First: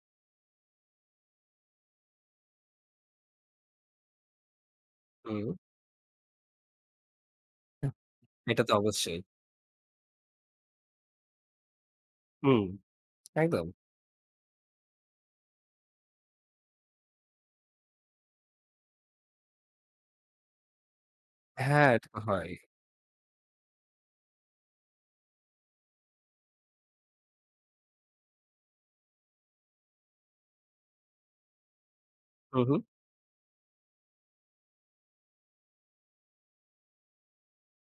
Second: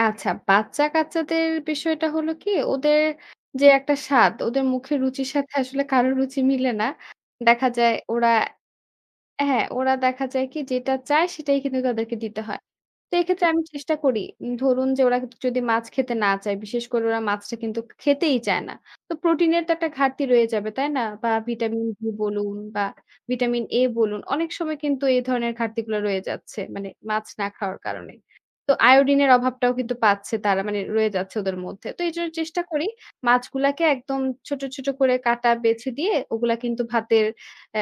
আচ্ছা, বাচ্চা-কাচ্চাদের বিষয়টা হলো কি ওদের যে একটা স্বাদ ওদের মুখের রুচির হুম। সাথে আসলে কারো রুচি মিলে না। দেখা যায় ওরা এটা তো অবশ্যই। হ্যাঁ, ওরা দেখা যায় কি যেটা চায় সেটাই কিন্তু তাদেরকে দিতে হয়। হুম, তো এক্ষেত্রে আমি একদম। চেষ্টা করি, ধরুন যে ওরা যদি মাছ খেতে না চায়, বিশেষ করে ওরা মাছটা কিন্তু খেতেই চায় না। তো প্রোটিন এর তো একটা ঘাটতি রয়ে যাবে। তাই না? বা হ্যাঁ, এটা ভিটামিন-ডি তো হয়। বলুন বা ভিটামিন-এ বলুন। অনেক সময় কিন্তু এ ধরনের ঘাটতি গুলা রয়ে যাচ্ছে। মানে মাছ না খাওয়ার কারণে। তো আয়োডিনের অভাবটাও কিন্তু পাচ্ছে তারা মানে রয়ে যাচ্ছে ওদের মধ্যে। তো এইজন্য চেষ্টা হুম, হুম। করি। মাছগুলাকে একদম ছোট, ছোট করে কাটা বেছে দিয়ে ওগুলা কিন্তু ভাতের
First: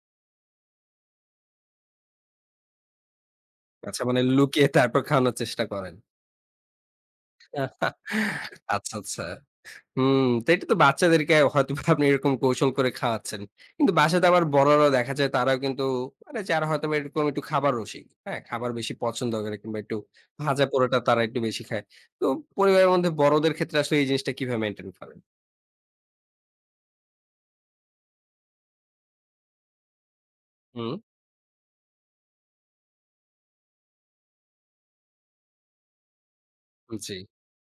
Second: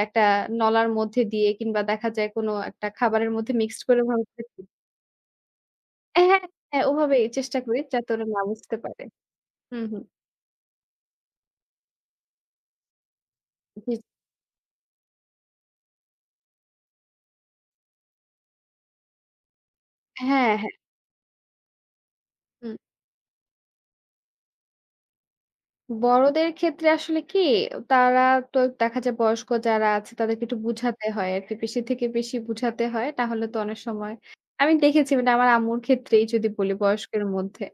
একটা নলার মধ্যে দিয়ে কিংবা দেখা যায় কোনো একটা খাবারের মধ্যে মিক্সড আচ্ছা, করে মানে লুকিয়ে তারপর খাওয়ানোর চেষ্টা করেন? হ্যাঁ, হ্যাঁ, ওভাবেই চেষ্টা করি যাতে ওরা না বুঝতে আচ্ছা, পারে। আচ্ছা। হুম, হুম। হুম, তো এটা তো বাচ্চাদেরকে হয়তোবা আপনি এরকম কৌশল করে খাওয়াচ্ছেন। কিন্তু বাসাতে আবার বড়রাও দেখা যায় তারাও কিন্তু আরে যারা হয়তোবা এরকম একটু খাবার রসিক। হ্যাঁ? খাবার বেশি পছন্দ করে কিংবা একটু হ্যাঁ, ভাজা হ্যাঁ। পোড়াটা তারা একটু বেশি খায়। তো হুম। পরিবারের মধ্যে বড়দের ক্ষেত্রে আসলে এই জিনিসটা কিভাবে মেইনটেইন করেন? বড়দের ক্ষেত্রে আসলে কি? অ তারা তো দেখা যায় বয়স্ক যারা আছে তাদেরকে একটু হুম। বুঝাতে হয় আরকি। বেশি থেকে বেশি বুঝাতে হয়। তাহলে তো অনেক সময় আমি দেখেছি মানে আমার আম্মুর ক্ষেত্রেই যদি বলি জি। বয়স্কের মধ্যে।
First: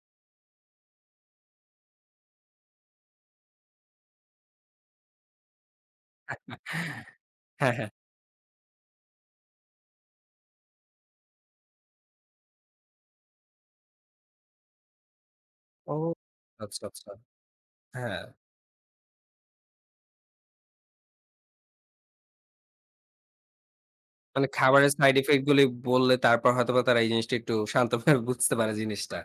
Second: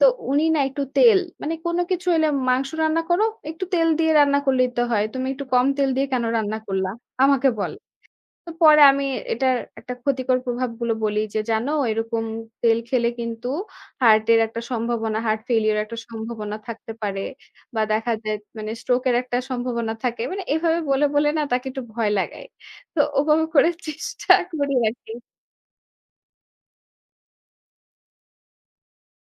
তো উনি না একটু তেল। মানে কোন কিছু হইলে মাংস রান্না করো, একটু তেল দিয়ে রান্না করলেই তো হয়, "তুমি একটু কম তেল দিয়ে কেনো রান্না করলা?" আমাকে হ্যাঁ, বলে, হ্যাঁ। তো পরে আমি এটার একটা ক্ষতিকর প্রভাবগুলো বলি যে, "জানো এরকম তেল খেলে কিন্তু হার্টের একটা সম্ভাবনা, হার্ট ফেইলিউর এর ও একটা সম্ভাবনা আচ্ছা, থাকতে আচ্ছা। পারে। বা দেখা হ্যাঁ। যায় মানে স্ট্রোক এর একটা সম্ভাবনা থাকে।" মানে এভাবে বলে, বলে না তাকে একটু ভয় লাগাই। তো ওভাবে করে চেষ্টা মানে করি খাবারের সাইড আরকি। ইফেক্ট গুলি বললে তারপর হয়তোবা তারা এই জিনিসটা একটু শান্তভাবে বুঝতে পারে জিনিসটা।